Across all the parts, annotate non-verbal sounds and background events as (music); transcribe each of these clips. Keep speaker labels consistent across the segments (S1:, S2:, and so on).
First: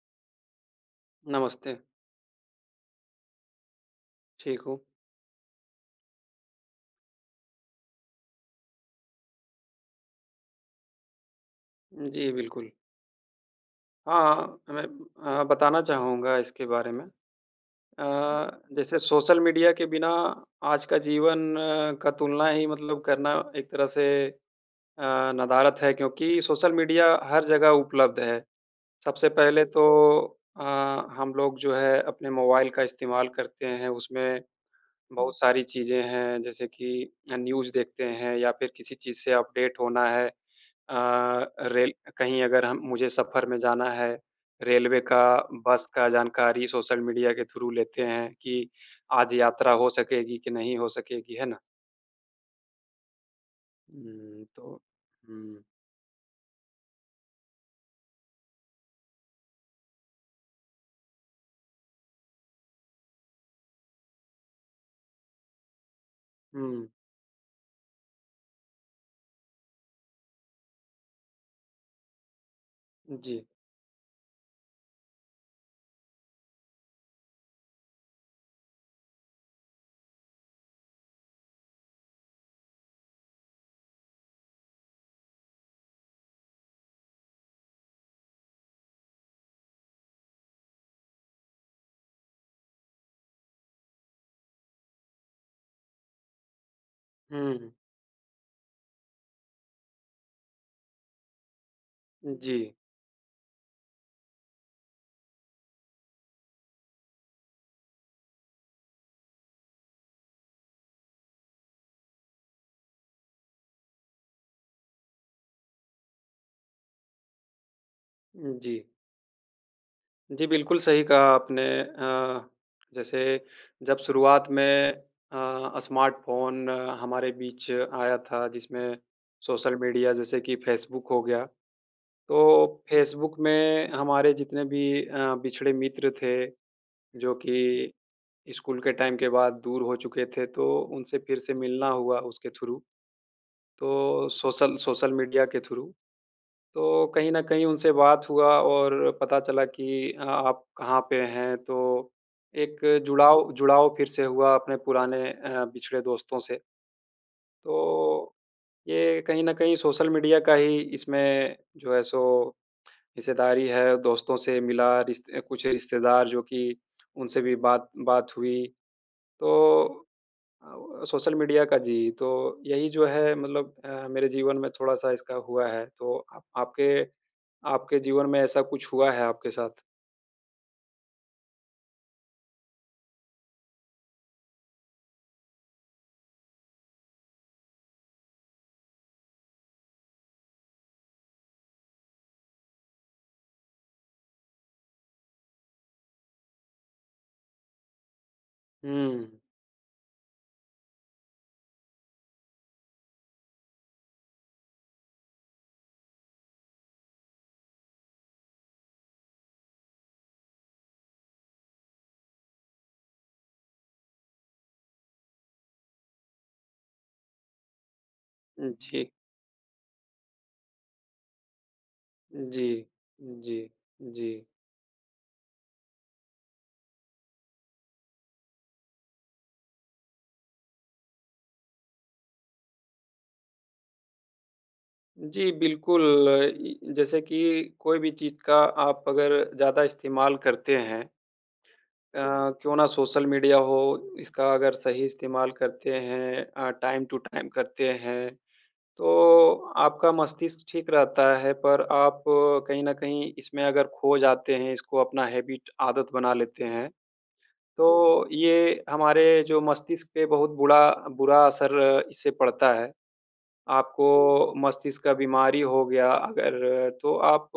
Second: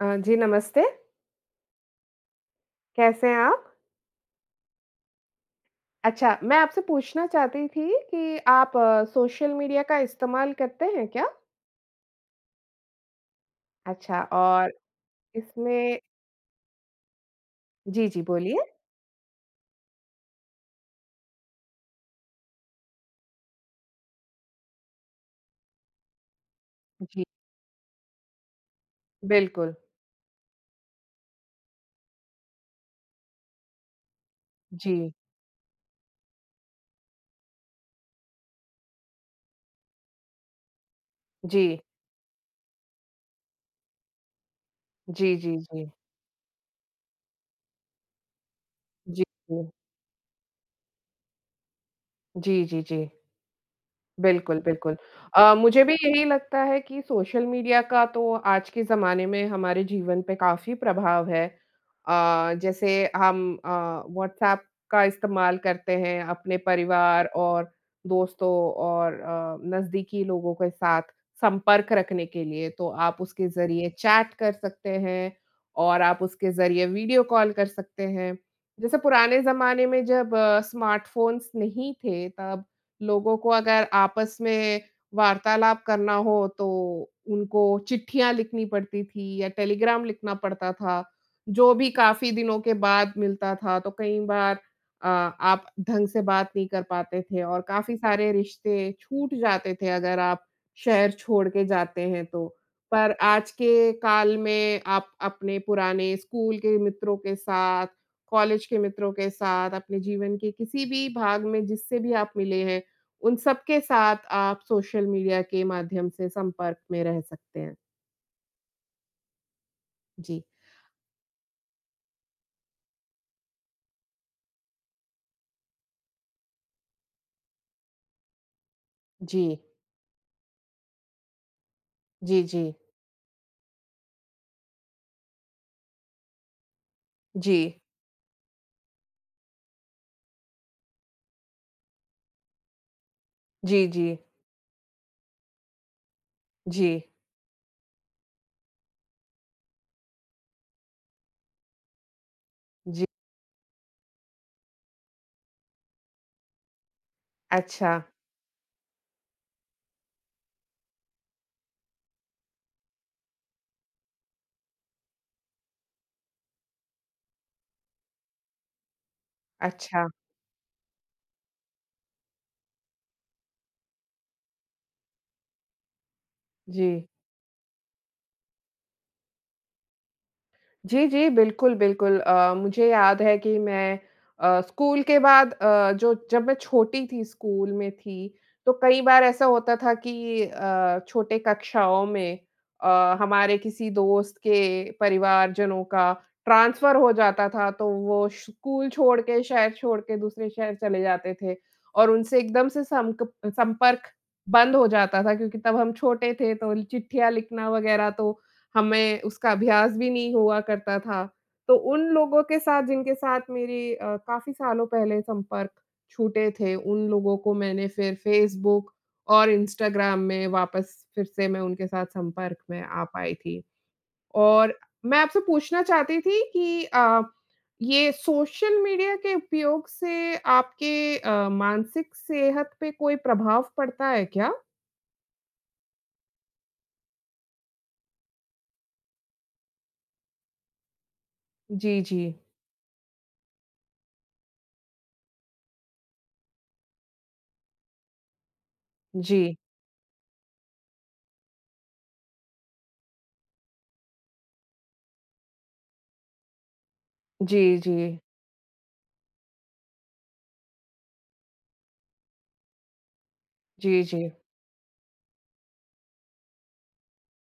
S1: अ, जी, नमस्ते।
S2: नमस्ते।
S1: कैसे हैं आप?
S2: ठीक हूँ।
S1: अच्छा। मैं आपसे पूछना चाहती थी कि आप सोशल मीडिया का इस्तेमाल करते हैं क्या?
S2: जी, बिल्कुल।
S1: अच्छा
S2: हाँ,
S1: और
S2: हाँ। मैं अ, बताना
S1: इसमें
S2: चाहूँगा इसके बारे में।
S1: जी, जी।
S2: अ,
S1: बोलिए।
S2: जैसे सोशल मीडिया के बिना आज का जीवन का तुलना ही मतलब करना एक तरह से अ, नदारत है क्योंकि सोशल मीडिया
S1: जी।
S2: हर जगह उपलब्ध है। सबसे पहले
S1: बिल्कुल।
S2: तो अ, हम लोग जो है अपने मोबाइल का इस्तेमाल करते हैं। उसमें
S1: जी।
S2: बहुत सारी चीज़ें हैं जैसे कि अ, न्यूज़ देखते हैं या फ़िर किसी चीज़ से अपडेट होना है। अ,
S1: जी।
S2: रेल कहीं अगर हम मुझे सफर में जाना है, रेलवे का
S1: जी, जी,
S2: बस
S1: जी।
S2: का जानकारी सोशल मीडिया के थ्रू लेते हैं कि
S1: जी।
S2: आज
S1: क
S2: यात्रा हो सकेगी की नहीं हो सकेगी। है ना?
S1: जी, जी, जी।
S2: हुँ,
S1: बिल्कुल,
S2: तो
S1: बिल्कुल। अ,
S2: हुँ।
S1: मुझे भी यही लगता है कि सोशल मीडिया का तो आज के ज़माने में हमारे जीवन पे काफ़ी प्रभाव है। अ, जैसे हम अ, व्हाट्सएप का इस्तेमाल करते हैं अपने
S2: हुँ।
S1: परिवार और दोस्तों और अ, नज़दीकी लोगों के साथ संपर्क रखने के लिए तो आप
S2: जी।
S1: उसके ज़रिये चैट कर सकते हैं। और आप उसके ज़रिए वीडियो कॉल कर सकते हैं। जैसे पुराने ज़माने में जब स्मार्टफ़ोन्स नहीं थे तब लोगों को अगर आपस में वार्तालाप करना हो तो उनको चिट्ठियाँ लिखनी पड़ती थी या टेलीग्राम लिखना पड़ता था। जो भी काफ़ी दिनों के बाद मिलता था तो कई बार अ, आप ढंग से बात नहीं कर पाते थे और
S2: हुँ।
S1: काफ़ी सारे रिश्ते छूट जाते थे अगर आप शहर छोड़ के जाते हैं तो।
S2: जी।
S1: पर आज के काल में आप अपने पुराने स्कूल के मित्रों के साथ, कॉलेज के मित्रों के साथ अपने जीवन के किसी भी भाग में जिससे भी आप मिले हैं, उन सबके साथ आप सोशल मीडिया के माध्यम से संपर्क में रह सकते हैं।
S2: जी।
S1: जी।
S2: जी, बिल्कुल। सही कहा आपने अ, जैसे जब शुरुआत में अ, स्मार्टफ़ोन हमारे बीच आया था जिसमें
S1: जी।
S2: सोशल मीडिया जैसे कि फ़ेसबुक हो गया।
S1: जी, जी।
S2: तो फ़ेसबुक में हमारे जितने भी अ, बिछड़े मित्र थे, जो
S1: जी।
S2: कि स्कूल के टाइम के बाद दूर हो चुके थे तो उनसे फ़िर से मिलना हुआ उसके थ्रू।
S1: जी, जी।
S2: तो सोशल सोशल मीडिया के थ्रू, तो
S1: जी।
S2: कहीं न कहीं उनसे बात हुआ और पता चला कि आप कहाँ पे हैं? तो एक
S1: जी।
S2: जुड़ाव जुड़ाव फ़िर से हुआ अपने पुराने अ, पिछड़े दोस्तों से।
S1: अच्छा।
S2: तो ये कहीं न कहीं सोशल मीडिया का ही इसमें जो है सो हिस्सेदारी है दोस्तों से मिला, रिस अ, कुछ रिश्तेदार जो कि उनसे भी बात बात हुई। तो
S1: अच्छा।
S2: अ, व सोशल मीडिया का जी तो, यही जो है मतलब अ, मेरे जीवन में थोड़ा-सा इसका हुआ है। तो अ, आपके
S1: जी।
S2: आपके जीवन में ऐसा कुछ हुआ है आपके साथ?
S1: जी, जी, बिल्कुल, बिल्कुल। अ, मुझे याद है कि मैं अ, स्कूल के बाद अ, जो जब मैं छोटी थी, स्कूल में थी, तो कई बार ऐसा होता था कि अ, छोटे कक्षाओं में अ, हमारे किसी दोस्त के परिवारजनों का ट्रांसफ़र हो जाता था, तो वो स्कूल छोड़
S2: हुँ।
S1: के, शहर छोड़ के दूसरे शहर चले जाते थे और उनसे एकदम से संक संपर्क बंद हो जाता था क्योंकि तब हम छोटे थे, तो चिट्ठियाँ लिखना वगैरह, तो हमें उसका अभ्यास भी नहीं हुआ करता था। तो उन लोगों के साथ, जिनके साथ मेरी अ, काफ़ी सालों पहले संपर्क छूटे थे, उन लोगों को मैंने फ़िर फेसबुक
S2: जी।
S1: और इंस्टाग्राम में वापस फिर से मैं उनके साथ संपर्क
S2: जी।
S1: में आ पाई
S2: जी।
S1: थी
S2: जी।
S1: और मैं आपसे पूछना चाहती थी कि अ, ये सोशल मीडिया के उपयोग से आपके अ, मानसिक सेहत पे कोई प्रभाव पड़ता है क्या?
S2: जी, बिल्कुल। ई जैसे कि कोई भी चीज़ का आप अगर ज़्यादा इस्तेमाल करते हैं
S1: जी,
S2: अ,
S1: जी।
S2: क्यों ना सोशल मीडिया हो, इसका अगर सही इस्तेमाल करते हैं अ, टाइम टू टाइम करते हैं,
S1: जी।
S2: तो आपका मस्तिष्क ठीक रहता है। पर आप कहीं न कहीं इसमें अगर ख़ो जाते हैं, इसको अपना हैबिट आदत बना लेते हैं,
S1: जी, जी।
S2: तो ये हमारे जो मस्तिष्क पे बहुत बुडा बुरा असर इससे पड़ता है।
S1: जी, जी।
S2: आपको मस्तिष्क का बीमारी हो गया अगर, तो आप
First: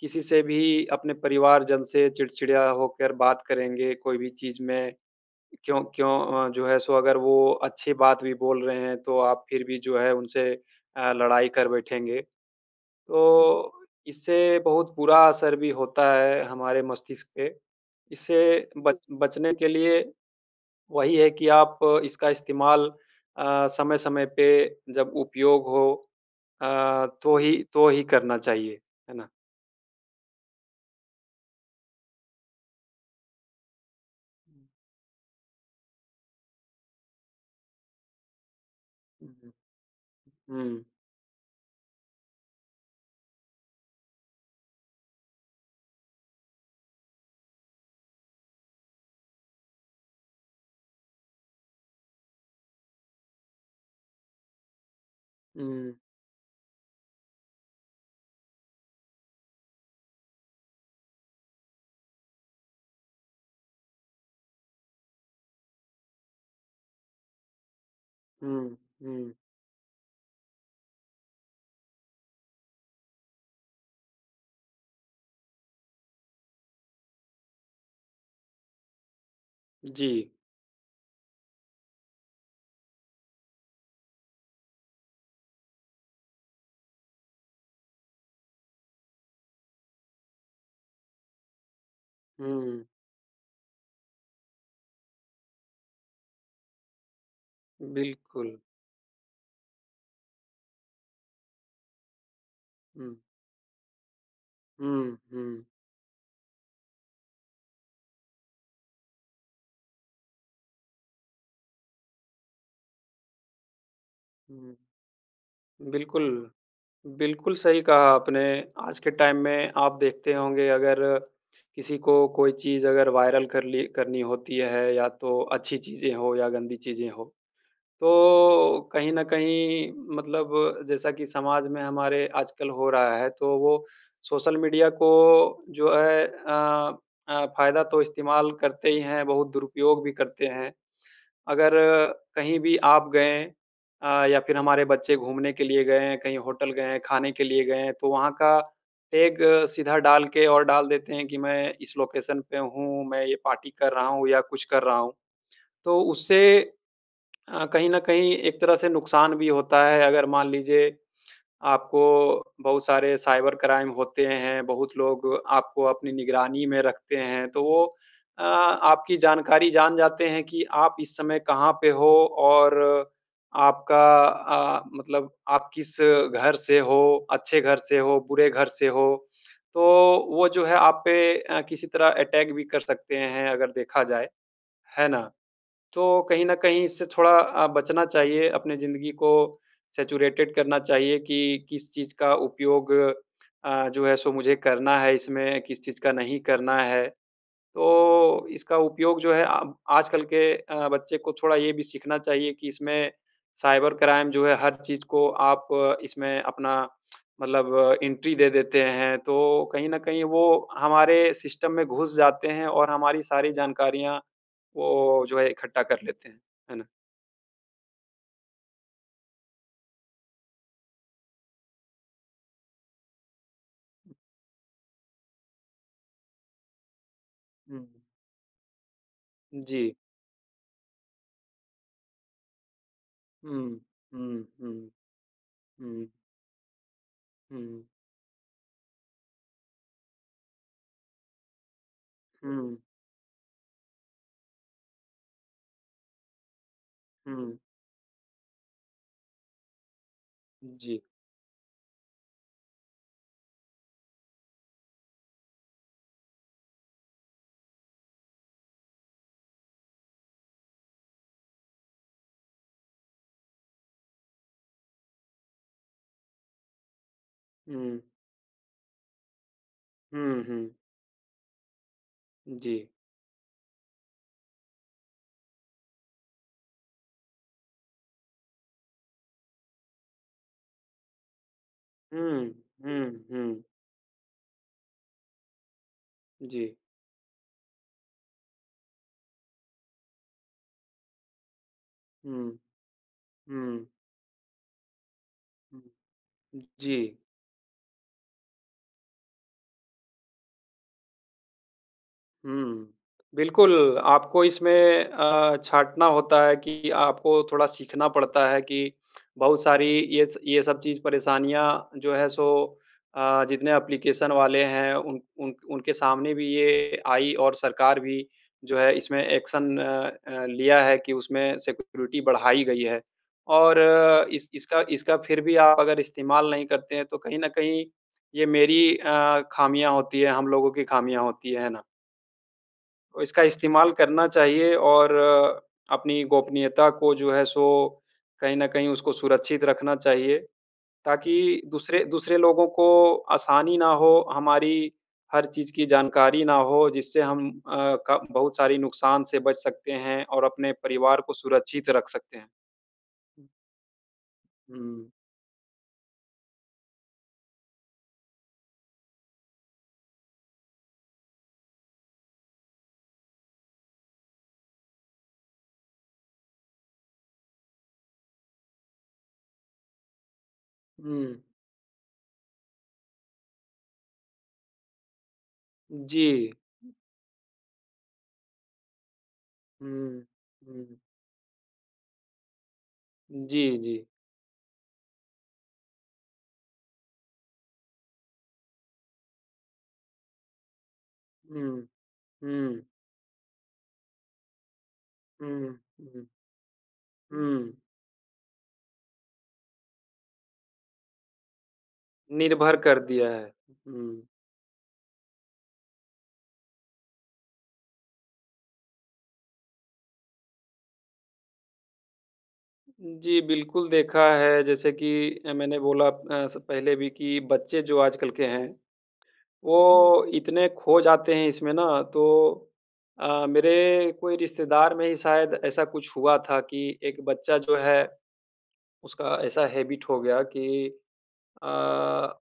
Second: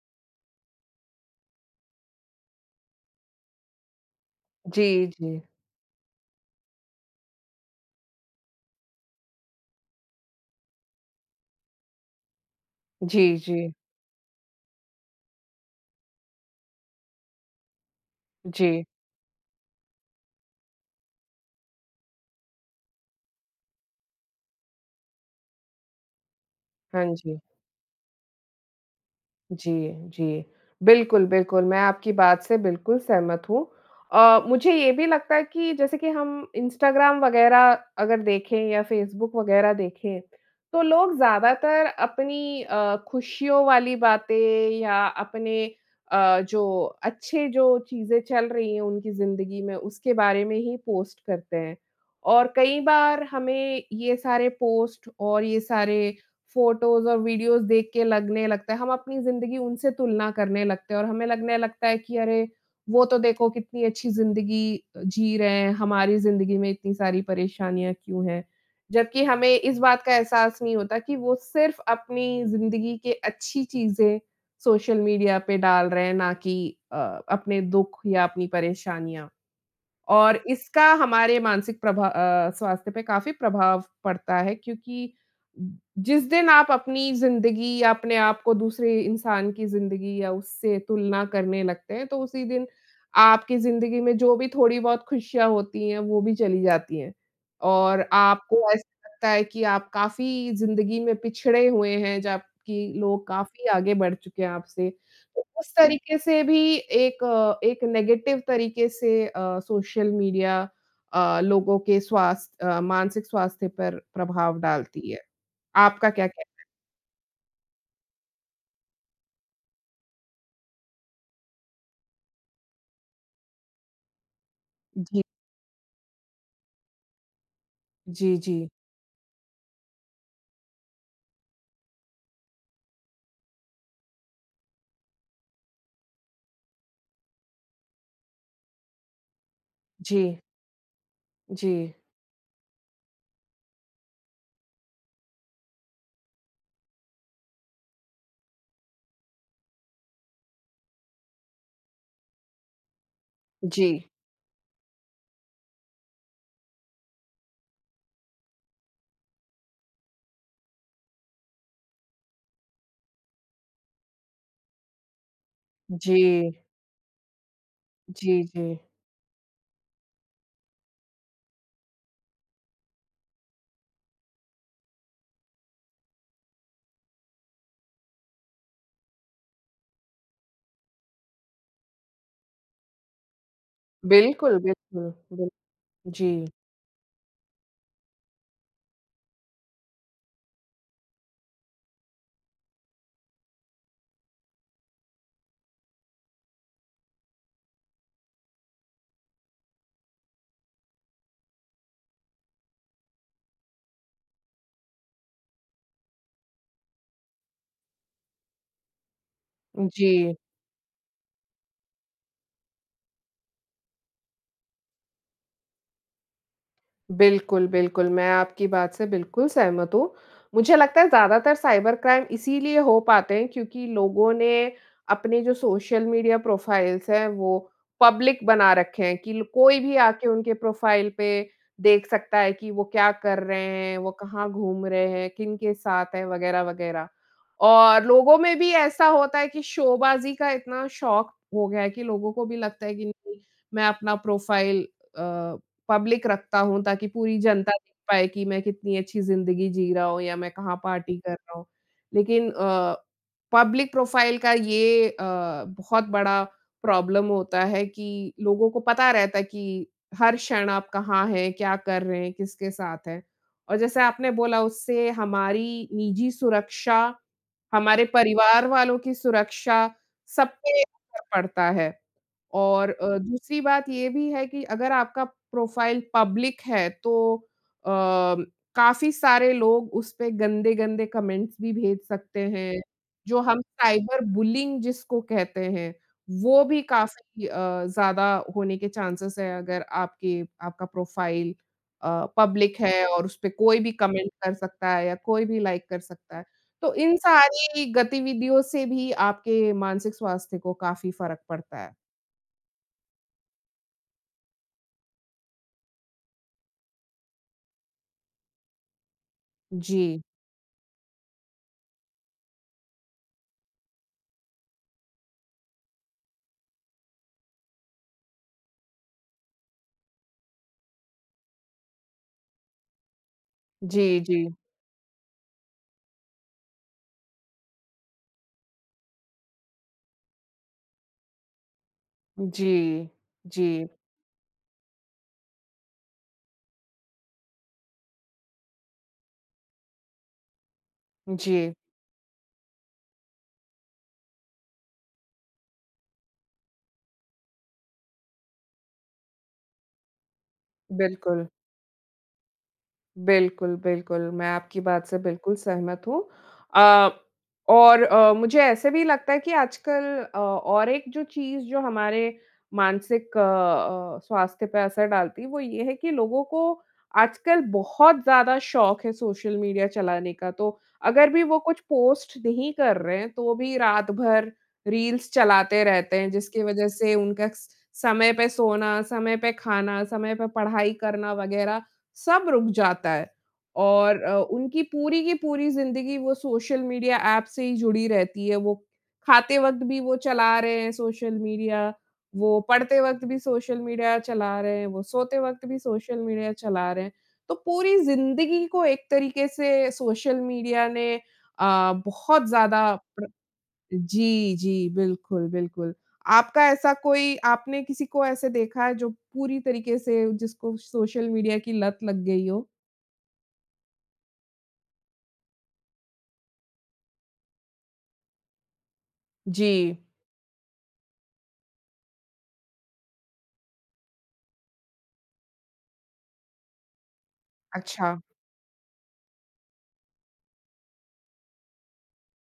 S2: किसी से भी, अपने परिवार जन से चिड़चिड़ा होकर बात करेंगे, कोई भी चीज़ में,
S1: जी, जी।
S2: क्यों क्यों अ, जो है, सो अगर वो अच्छी बात भी बोल रहे हैं, तो आप फ़िर भी जो है, उनसे अ, लड़ाई कर बैठेंगे।
S1: जी,
S2: तो
S1: जी।
S2: इससे बहुत बुरा असर भी होता है हमारे मस्तिष्क पे। इससे
S1: जी।
S2: बच बचने के लिए वही है कि आप इसका इस्तेमाल अ, समय-समय पे जब उपयोग हो अ,
S1: हाँ
S2: तो
S1: जी।
S2: ही तो ही करना चाहिए। है ना?
S1: जी, जी। बिल्कुल, बिल्कुल, मैं आपकी बात से बिल्कुल सहमत हूँ। अ, मुझे ये भी लगता है कि जैसे कि हम इंस्टाग्राम वगैरह अगर देखें या फेसबुक वगैरह देखें, तो
S2: हुँ।
S1: लोग ज़्यादातर अपनी अ, ख़ुशियों वाली बातें या अपने अ, जो अच्छे, जो चीज़ें चल रही हैं उनकी ज़िंदगी में, उसके बारे में ही पोस्ट करते हैं। और कई बार हमें ये सारे पोस्ट और ये
S2: हुँ।
S1: सारे फ़ोटोज़ और वीडियोज़ देख के लगने लगता है, हम अपनी ज़िंदगी उनसे तुलना करने लगते हैं और हमें लगने लगता है कि, "अरे! वो तो देखो कितनी अच्छी ज़िंदगी अ, जी रहे हैं। हमारी ज़िंदगी में इतनी सारी परेशानियाँ क्यों हैं?"
S2: हुँ।
S1: जबकि
S2: हुँ।
S1: हमें इस बात का एहसास नहीं होता कि वो सिर्फ़ अपनी ज़िंदगी के अच्छी चीज़ें सोशल मीडिया पे डाल रहे हैं, ना कि अ, अपने दुख या अपनी परेशानियाँ।
S2: जी।
S1: और इसका हमारे मानसिक प्रभा अ, स्वास्थ्य पे काफ़ी प्रभाव पड़ता है क्योंकि, जिस दिन आप अपनी ज़िंदगी या अपने आपको दूसरे इंसान की ज़िंदगी या उससे तुलना करने लगते हैं, तो उसी दिन
S2: हुँ।
S1: आपकी ज़िंदगी में जो भी थोड़ी-बहुत खुशियाँ होती हैं, वो भी चली जाती हैं और
S2: बिल्कुल।
S1: आपको ऐसा लगता है कि आप काफ़ी ज़िंदगी में पिछड़े हुए हैं, जबकि
S2: हुँ।
S1: लोग काफ़ी आगे बढ़ चुके हैं आपसे।
S2: हुँ।
S1: तो
S2: हुँ।
S1: उस तऱीके से भी एक एक नेगेटिव तऱीके से अ, सोशल मीडिया अ, लोगों के स्वास्थ अ, मानसिक स्वास्थ्य पर प्रभाव
S2: हुँ, हुँ।
S1: डालती है। आपका
S2: बिल्कुल।
S1: क्या कहना है?
S2: बिल्कुल सही कहा आपने। आज के टाइम में आप देखते होंगे, अगर किसी को कोई चीज़ अगर वायरल करली करनी होती है या
S1: जी।
S2: तो अच्छी चीज़ें हों या गंदी चीज़ें हों,
S1: जी, जी।
S2: तो कहीं न कहीं मतलब जैसा कि समाज में हमारे आजकल हो रहा है, तो वो सोशल मीडिया को जो है अ, अ, फ़ायदा तो इस्तेमाल करते ही हैं, बहुत दुरुपयोग भी
S1: जी।
S2: करते हैं। अगर
S1: जी।
S2: कहीं भी आप गए अ, या फ़िर हमारे बच्चे घूमने के लिए गए हैं, कहीं होटल गए हैं, खाने के लिए गए हैं, तो वहाँ का टैग सीधा डाल के और डाल देते हैं कि मैं इस लोकेशन पे हूँ, मैं ये पार्टी कर
S1: जी।
S2: रहा हूँ या कुछ कर रहा हूँ। तो उससे अ, कहीं न कहीं एक तरह से नुकसान भी होता है। अगर मान लीजिए, आपको बहुत सारे साइबर क्राइम होते हैं, बहुत लोग आपको अपनी
S1: जी।
S2: निगरानी में रखते हैं, तो वो अ,
S1: जी, जी।
S2: आपकी जानकारी जान जाते हैं कि आप इस समय कहाँ पे हो और आपका अ, मतलब आप किस घर से हो, अच्छे घर से हो, बुरे घर से हो, तो वो जो है, आप पे अ, किसी तरह अटैक भी कर सकते हैं, अगर देखा जाए।
S1: बिल्कुल,
S2: है
S1: बिल्कुल,
S2: ना?
S1: बिल
S2: तो कहीं
S1: जी।
S2: न कहीं इससे थोड़ा अ, बचना चाहिए, अपनी जिंदगी को सैचुरेटेड करना चाहिए कि किस चीज़ का उपयोग अ, जो है, सो मुझे करना है इसमें, किस चीज़ का नहीं करना है। तो इसका उपयोग जो है आ आजकल के अ, बच्चे को थोड़ा ये भी सीखना चाहिए कि इसमें साइबर क्राइम जो है, हर चीज़ को आप इसमें अपना मतलब एंट्री दे देते हैं। तो कहीं न कहीं
S1: जी।
S2: वो हमारे सिस्टम में घुस जाते हैं और हमारी सारी जानकारियाँ, वो जो है, इकट्ठा कर लेते हैं। है ना?
S1: बिल्कुल, बिल्कुल, मैं आपकी बात से बिल्कुल सहमत हूँ। मुझे लगता है, ज़्यादातर साइबर क्राइम इसीलिए हो पाते हैं क्योंकि लोगों ने अपने जो सोशल मीडिया प्रोफ़ाइल्स हैं, वो
S2: हुँ।
S1: पब्लिक बना रखे हैं कि ल कोई
S2: जी।
S1: भी आ के उनके प्रोफ़ाइल पे देख सकता है कि वो क्या कर रहे
S2: हुँ।
S1: हैं, वो
S2: हुँ,
S1: कहाँ घूम
S2: हुँ।
S1: रहे हैं, किनके
S2: हुँ।
S1: साथ हैं, वगैरह-वगैरह।
S2: हुँ।
S1: और लोगों में भी ऐसा होता है कि शोबाज़ी का इतना शौक़ हो गया है कि लोगों को भी
S2: हुँ।
S1: लगता है कि नहीं, मैं अपना प्रोफ़ाइल अ, पब्लिक रखता हूँ, ताकि पूरी
S2: हुँ।
S1: जनता देख पाए कि मैं कितनी अच्छी ज़िंदगी जी रहा हूँ या मैं कहाँ
S2: जी।
S1: पार्टी कर रहा हूँ। लेकिन अ, पब्लिक प्रोफ़ाइल का ये अ, बहुत बड़ा प्रॉब्लम होता है कि लोगों को पता रहता है कि हर क्षण आप कहाँ हैं, क्या कर रहे हैं, किसके साथ हैं। और जैसे आपने बोला, उससे हमारी निजी सुरक्षा
S2: हुँ।
S1: हमारे परिवार वालों की सुरक्षा
S2: हुँ,
S1: सब
S2: हुँ।
S1: पे असर पड़ता है
S2: जी।
S1: और अ, दूसरी बात ये भी है कि अगर आपका प्रोफ़ाइल पब्लिक है, तो अम, काफ़ी सारे लोग उसपे गंदे-गंदे कमेंट्स भी भेज सकते
S2: हुँ।
S1: हैं,
S2: हुँ।
S1: जो हम
S2: हुँ।
S1: साइबर बुलीइंग जिसको कहते हैं, वो
S2: जी।
S1: भी काफ़ी अ, ज़्यादा होने के चांसेस हैं, अगर आपके आपका प्रोफ़ाइल अ,
S2: हुँ।
S1: पब्लिक है और उसपे कोई
S2: हुँ।
S1: भी कमेंट कर सकता है या कोई भी
S2: हुँ,
S1: लाइक कर सकता है।
S2: हुँ।
S1: तो इन
S2: जी।
S1: सारी गतिविधियों से भी आपके मानसिक स्वास्थ्य को काफ़ी फ़र्क पड़ता है।
S2: हुँ। बिल्कुल, आपको इसमें अ, छाँटना होता है कि आपको थोड़ा सीखना पड़ता है कि बहुत सारी
S1: जी।
S2: ये स ये सब चीज़ परेशानियाँ जो है सो, आ जितने एप्लीकेशन वाले हैं उन उन उनके सामने भी ये आई और सरकार भी जो है इसमें एक्शन अ अ, लिया है कि उसमें सिक्योरिटी बढ़ाई गई है। और
S1: जी,
S2: इस
S1: जी।
S2: इसका इसका फ़िर भी आप अगर इस्तेमाल नहीं करते हैं, तो कहीं न कहीं ये मेरी अ, खामियाँ होती हैं, हम लोगों की खामियाँ होती है, है ना?
S1: जी।
S2: और इसका
S1: जी।
S2: इस्तेमाल करना चाहिए और, अपनी गोपनीयता को जो है सो कहीं न कहीं उसको सुरक्षित रखना चाहिए। ताकि
S1: जी।
S2: दूसरे दूसरे लोगों को आसानी ना हो, हमारी हर चीज़ की जानकारी ना हो, जिससे हम अ, क बहुत सारी नुकसान से बच सकते हैं और अपने परिवार को
S1: बिल्कुल।
S2: सुरक्षित रख सकते हैं।
S1: बिल्कुल, बिल्कुल। मैं आपकी बात
S2: हुँ।
S1: से बिल्कुल सहमत हूँ। अ, और अ, मुझे ऐसे भी लगता है कि आजकल औ और एक जो चीज़ जो हमारे मानसिक अ अ, स्वास्थ्य पे असर डालती है। वो ये है कि लोगों को आजकल बहुत ज़्यादा शौक है सोशल मीडिया चलाने का। तो अगर
S2: हुँ।
S1: भी वो कुछ पोस्ट नहीं कर रहे हैं तो भी रात-भर रील्स चलाते रहते हैं।
S2: जी।
S1: जिसकी वजह से उनका स समय पर सोना, समय पे खाना
S2: हुँ।
S1: समय पे पढ़ाई
S2: हुँ।
S1: करना वगैरह, सब रुक जाता है।
S2: जी, जी।
S1: और अ, उनकी पूरी की पूरी ज़िन्दगी वो सोशल मीडिया ऐप से ही जुड़ी रहती है, वो खाते वक्त भी वो चला रहे हैं सोशल
S2: हुँ,
S1: मीडिया। वो
S2: हुँ।
S1: पढ़ते वक्त भी सोशल मीडिया चला रहे हैं। वो सोते वक्त
S2: हुँ,
S1: भी सोशल
S2: हुँ।
S1: मीडिया चला रहे हैं। तो
S2: हुँ।
S1: पूरी ज़िन्दगी को एक तरीके से सोशल मीडिया आ ने बहुत
S2: निर्भर
S1: ज्यादा
S2: कर
S1: प्र
S2: दिया है। हुँ।
S1: जी, जी। बिल्कुल, बिल्कुल। आपका ऐसा कोई आपने किसी को ऐसे देखा है जो पूरी तरीके से जिसको सोशल मीडिया की लत लग गई हो?
S2: जी, बिल्कुल देखा है जैसे कि अ, मैंने बोला ऐसा पहले भी कि बच्चे जो आजकल के हैं,
S1: जी।
S2: वो इतने खो जाते हैं इसमें ना तो अ, मेरे कोई रिश्तेदार में ही शायद ऐसा कुछ हुआ था कि एक बच्चा जो है,
S1: अच्छा।
S2: उसका ऐसा हैबिट हो गया कि अ,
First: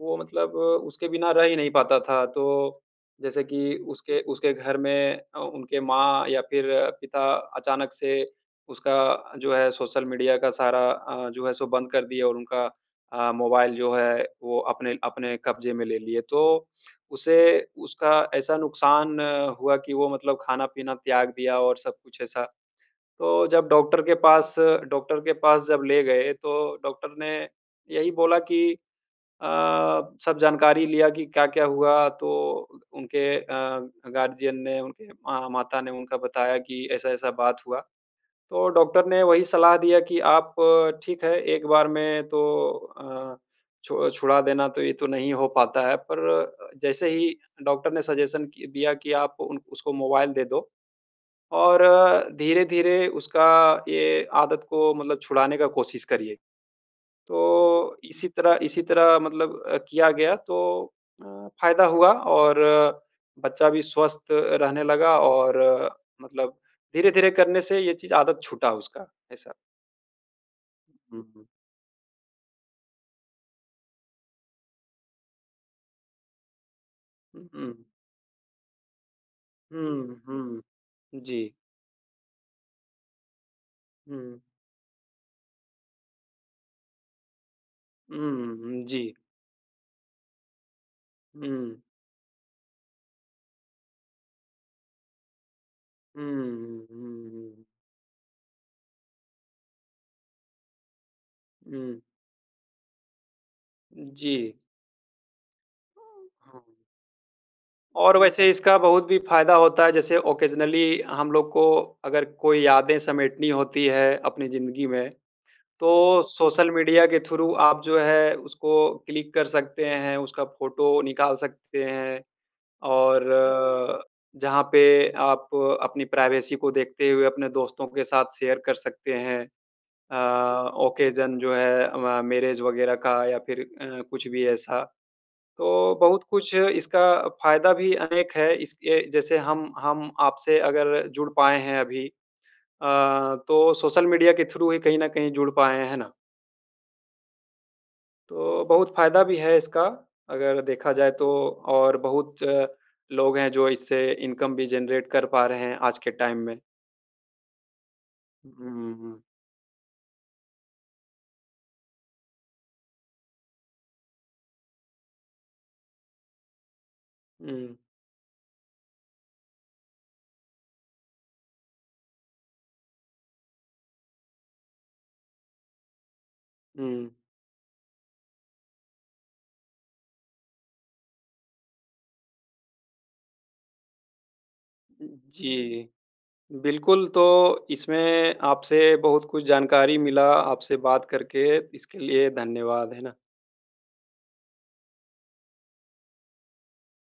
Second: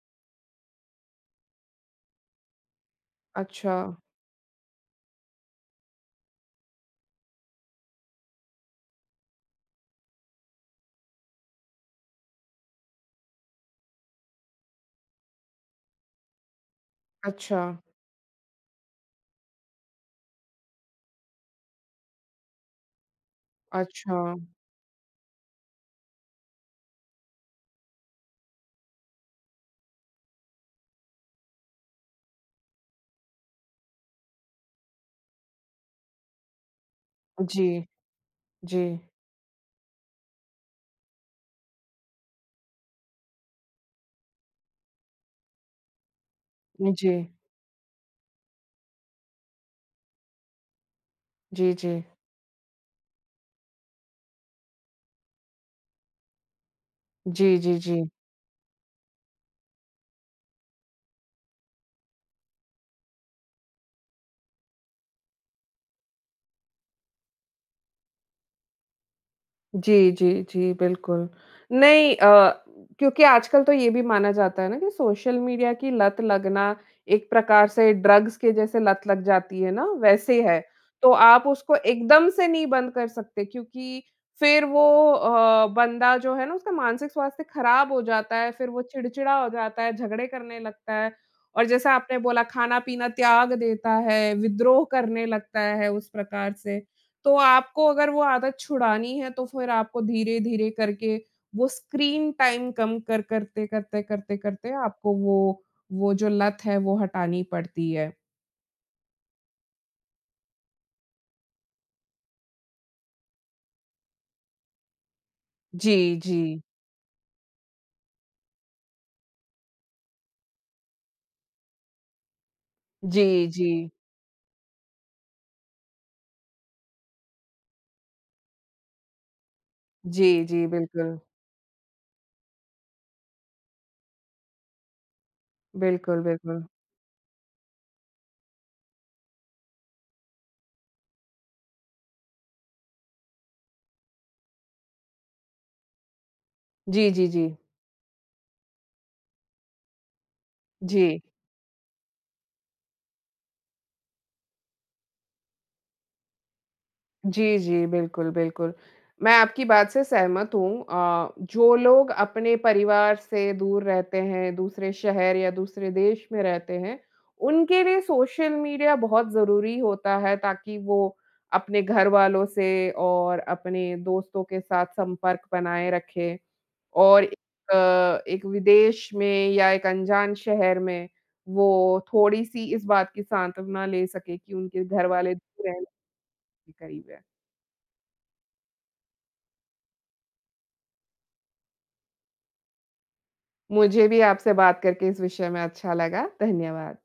S2: वो मतलब उसके बिना रह ही नहीं पाता था। तो जैसे कि
S1: अच्छा।
S2: उसके उसके घर में अ, उनके माँ या फ़िर पिता अचानक से उसका जो है सोशल मीडिया का सारा अ, जो है सो बंद कर दिया और उनका अ, मोबाइल जो है वो अपने अपने कब्जे में ले लिए। तो उसे
S1: अच्छा।
S2: उसका ऐसा नुकसान हुआ कि वो मतलब खाना-पीना त्याग दिया और सब कुछ ऐसा। तो जब डॉक्टर के
S1: अच्छा।
S2: पास डॉक्टर के पास जब ले गए तो डॉक्टर ने यही बोला कि अ, सब जानकारी लिया कि क्या-क्या हुआ, तो उनके अ, गार्डियन ने उनके माता ने उनका बताया कि ऐसा-ऐसा बात
S1: जी।
S2: हुआ। तो
S1: जी।
S2: डॉक्टर ने वही सलाह दिया कि आप ठीक है एक बार में तो अ, छु छुड़ा देना तो ये तो नहीं हो पाता है, पर अ, जैसे
S1: जी।
S2: ही डॉक्टर ने सजेशन कि दिया कि आप उन उसको मोबाइल दे दो,
S1: जी,
S2: और
S1: जी।
S2: धीरे-धीरे उसका ये आदत को मतलब छुड़ाने का कोशिश करिए।
S1: जी, जी,
S2: तो
S1: जी।
S2: इसी तरह इसी तरह मतलब किया गया तो अ, फ़ायदा हुआ और बच्चा भी स्वस्थ रहने लगा, और मतलब धीरे-धीरे करने से ये चीज़ आदत छूटा उसका, ऐसा।
S1: जी, जी, जी।
S2: हुँ,
S1: बिल्कुल,
S2: हुँ।
S1: नहीं अ, क्योंकि आजकल तो ये भी माना जाता है ना कि सोशल मीडिया की लत लगना एक
S2: हुँ,
S1: प्रकार
S2: हुँ।
S1: से ड्रग्स के जैसे लत लग जाती है ना
S2: हुँ,
S1: वैसे है।
S2: हुँ।
S1: तो आप
S2: जी।
S1: उसको एकदम से नहीं बंद कर सकते, क्योंकि
S2: हुँ।
S1: फिर वो अ, बंदा जो है ना उसका मानसिक स्वास्थ्य खराब हो जाता
S2: हुँ,
S1: है, फिर
S2: हुँ।
S1: वो
S2: जी।
S1: चिड़चिड़ा हो जाता है, झगड़े करने लगता है। और
S2: हुँ।
S1: जैसा आपने बोला खाना-पीना त्याग देता है, विद्रोह करने लगता है उस
S2: हुँ,
S1: प्रकार से।
S2: हुँ, हुँ,
S1: तो
S2: हुँ।
S1: आपको अगर वो आदत छुड़ानी है तो फिर आपको धीरे-धीरे करके, वो
S2: हुँ।
S1: स्क्रीन टाइम कम कर करते-करते
S2: हुँ, जी।
S1: करते-करते आपको वो, वो जो लत है वो हटानी पड़ती है।
S2: और वैसे इसका बहुत भी फायदा होता है। जैसे ऑकेज़नली हम लोग को अगर कोई यादें समेटनी होती है अपनी जिंदगी में,
S1: जी,
S2: तो
S1: जी।
S2: सोशल मीडिया के थ्रू आप जो है उसको क्लिक कर सकते हैं, उसका फ़ोटो निकाल सकते हैं। और
S1: जी, जी।
S2: अ, जहाँ पे आप अपनी प्राइवेसी को देखते हुए अपने दोस्तों के साथ शेयर कर सकते हैं। अ,
S1: जी, जी, बिल्कुल।
S2: ऑकेज़न जो है म मैरेज़ वगैरह का या फिर अ, कुछ भी ऐसा। तो
S1: बिल्कुल,
S2: बहुत कुछ
S1: बिल्कुल।
S2: इसका फायदा भी अनेक है, इसके जैसे हम हम आपसे अगर जुड़ पाए हैं अभी अ, तो सोशल मीडिया के थ्रू ही कहीं न कहीं जुड़ पाए हैं, है ना?
S1: जी, जी, जी।
S2: तो बहुत फ़ायदा भी है इसका, अगर देखा जाए
S1: जी।
S2: तो, और बहुत लोग हैं जो इससे इनकम भी जनरेट कर पा रहे हैं आज के टाइम में।
S1: जी, जी। बिल्कुल, बिल्कुल।
S2: हुँ, हुँ।
S1: मैं आपकी बात से सहमत हूँ। अ, जो लोग अपने परिवार से दूर रहते हैं दूसरे शहर या दूसरे देश में रहते हैं।
S2: हुँ।
S1: उनके लिए सोशल मीडिया बहुत ज़रूरी होता है। ताकि वो अपने घर वालों से और अपने दोस्तों के साथ संपर्क बनाए रखें।
S2: हुँ।
S1: और ए अ, एक विदेश में या एक अनजान शहर में, वो थोड़ी-सी इस बात की सांत्वना ले सके कि उनके घर वाले (unintelligible)
S2: जी।
S1: के
S2: बिल्कुल,
S1: करीब है।
S2: तो इसमें आपसे बहुत कुछ जानकारी मिला आपसे बात करके, इसके लिए धन्यवाद, है ना।
S1: मुझे भी आपसे बात करके इस विषय में अच्छा लगा। धन्यवाद।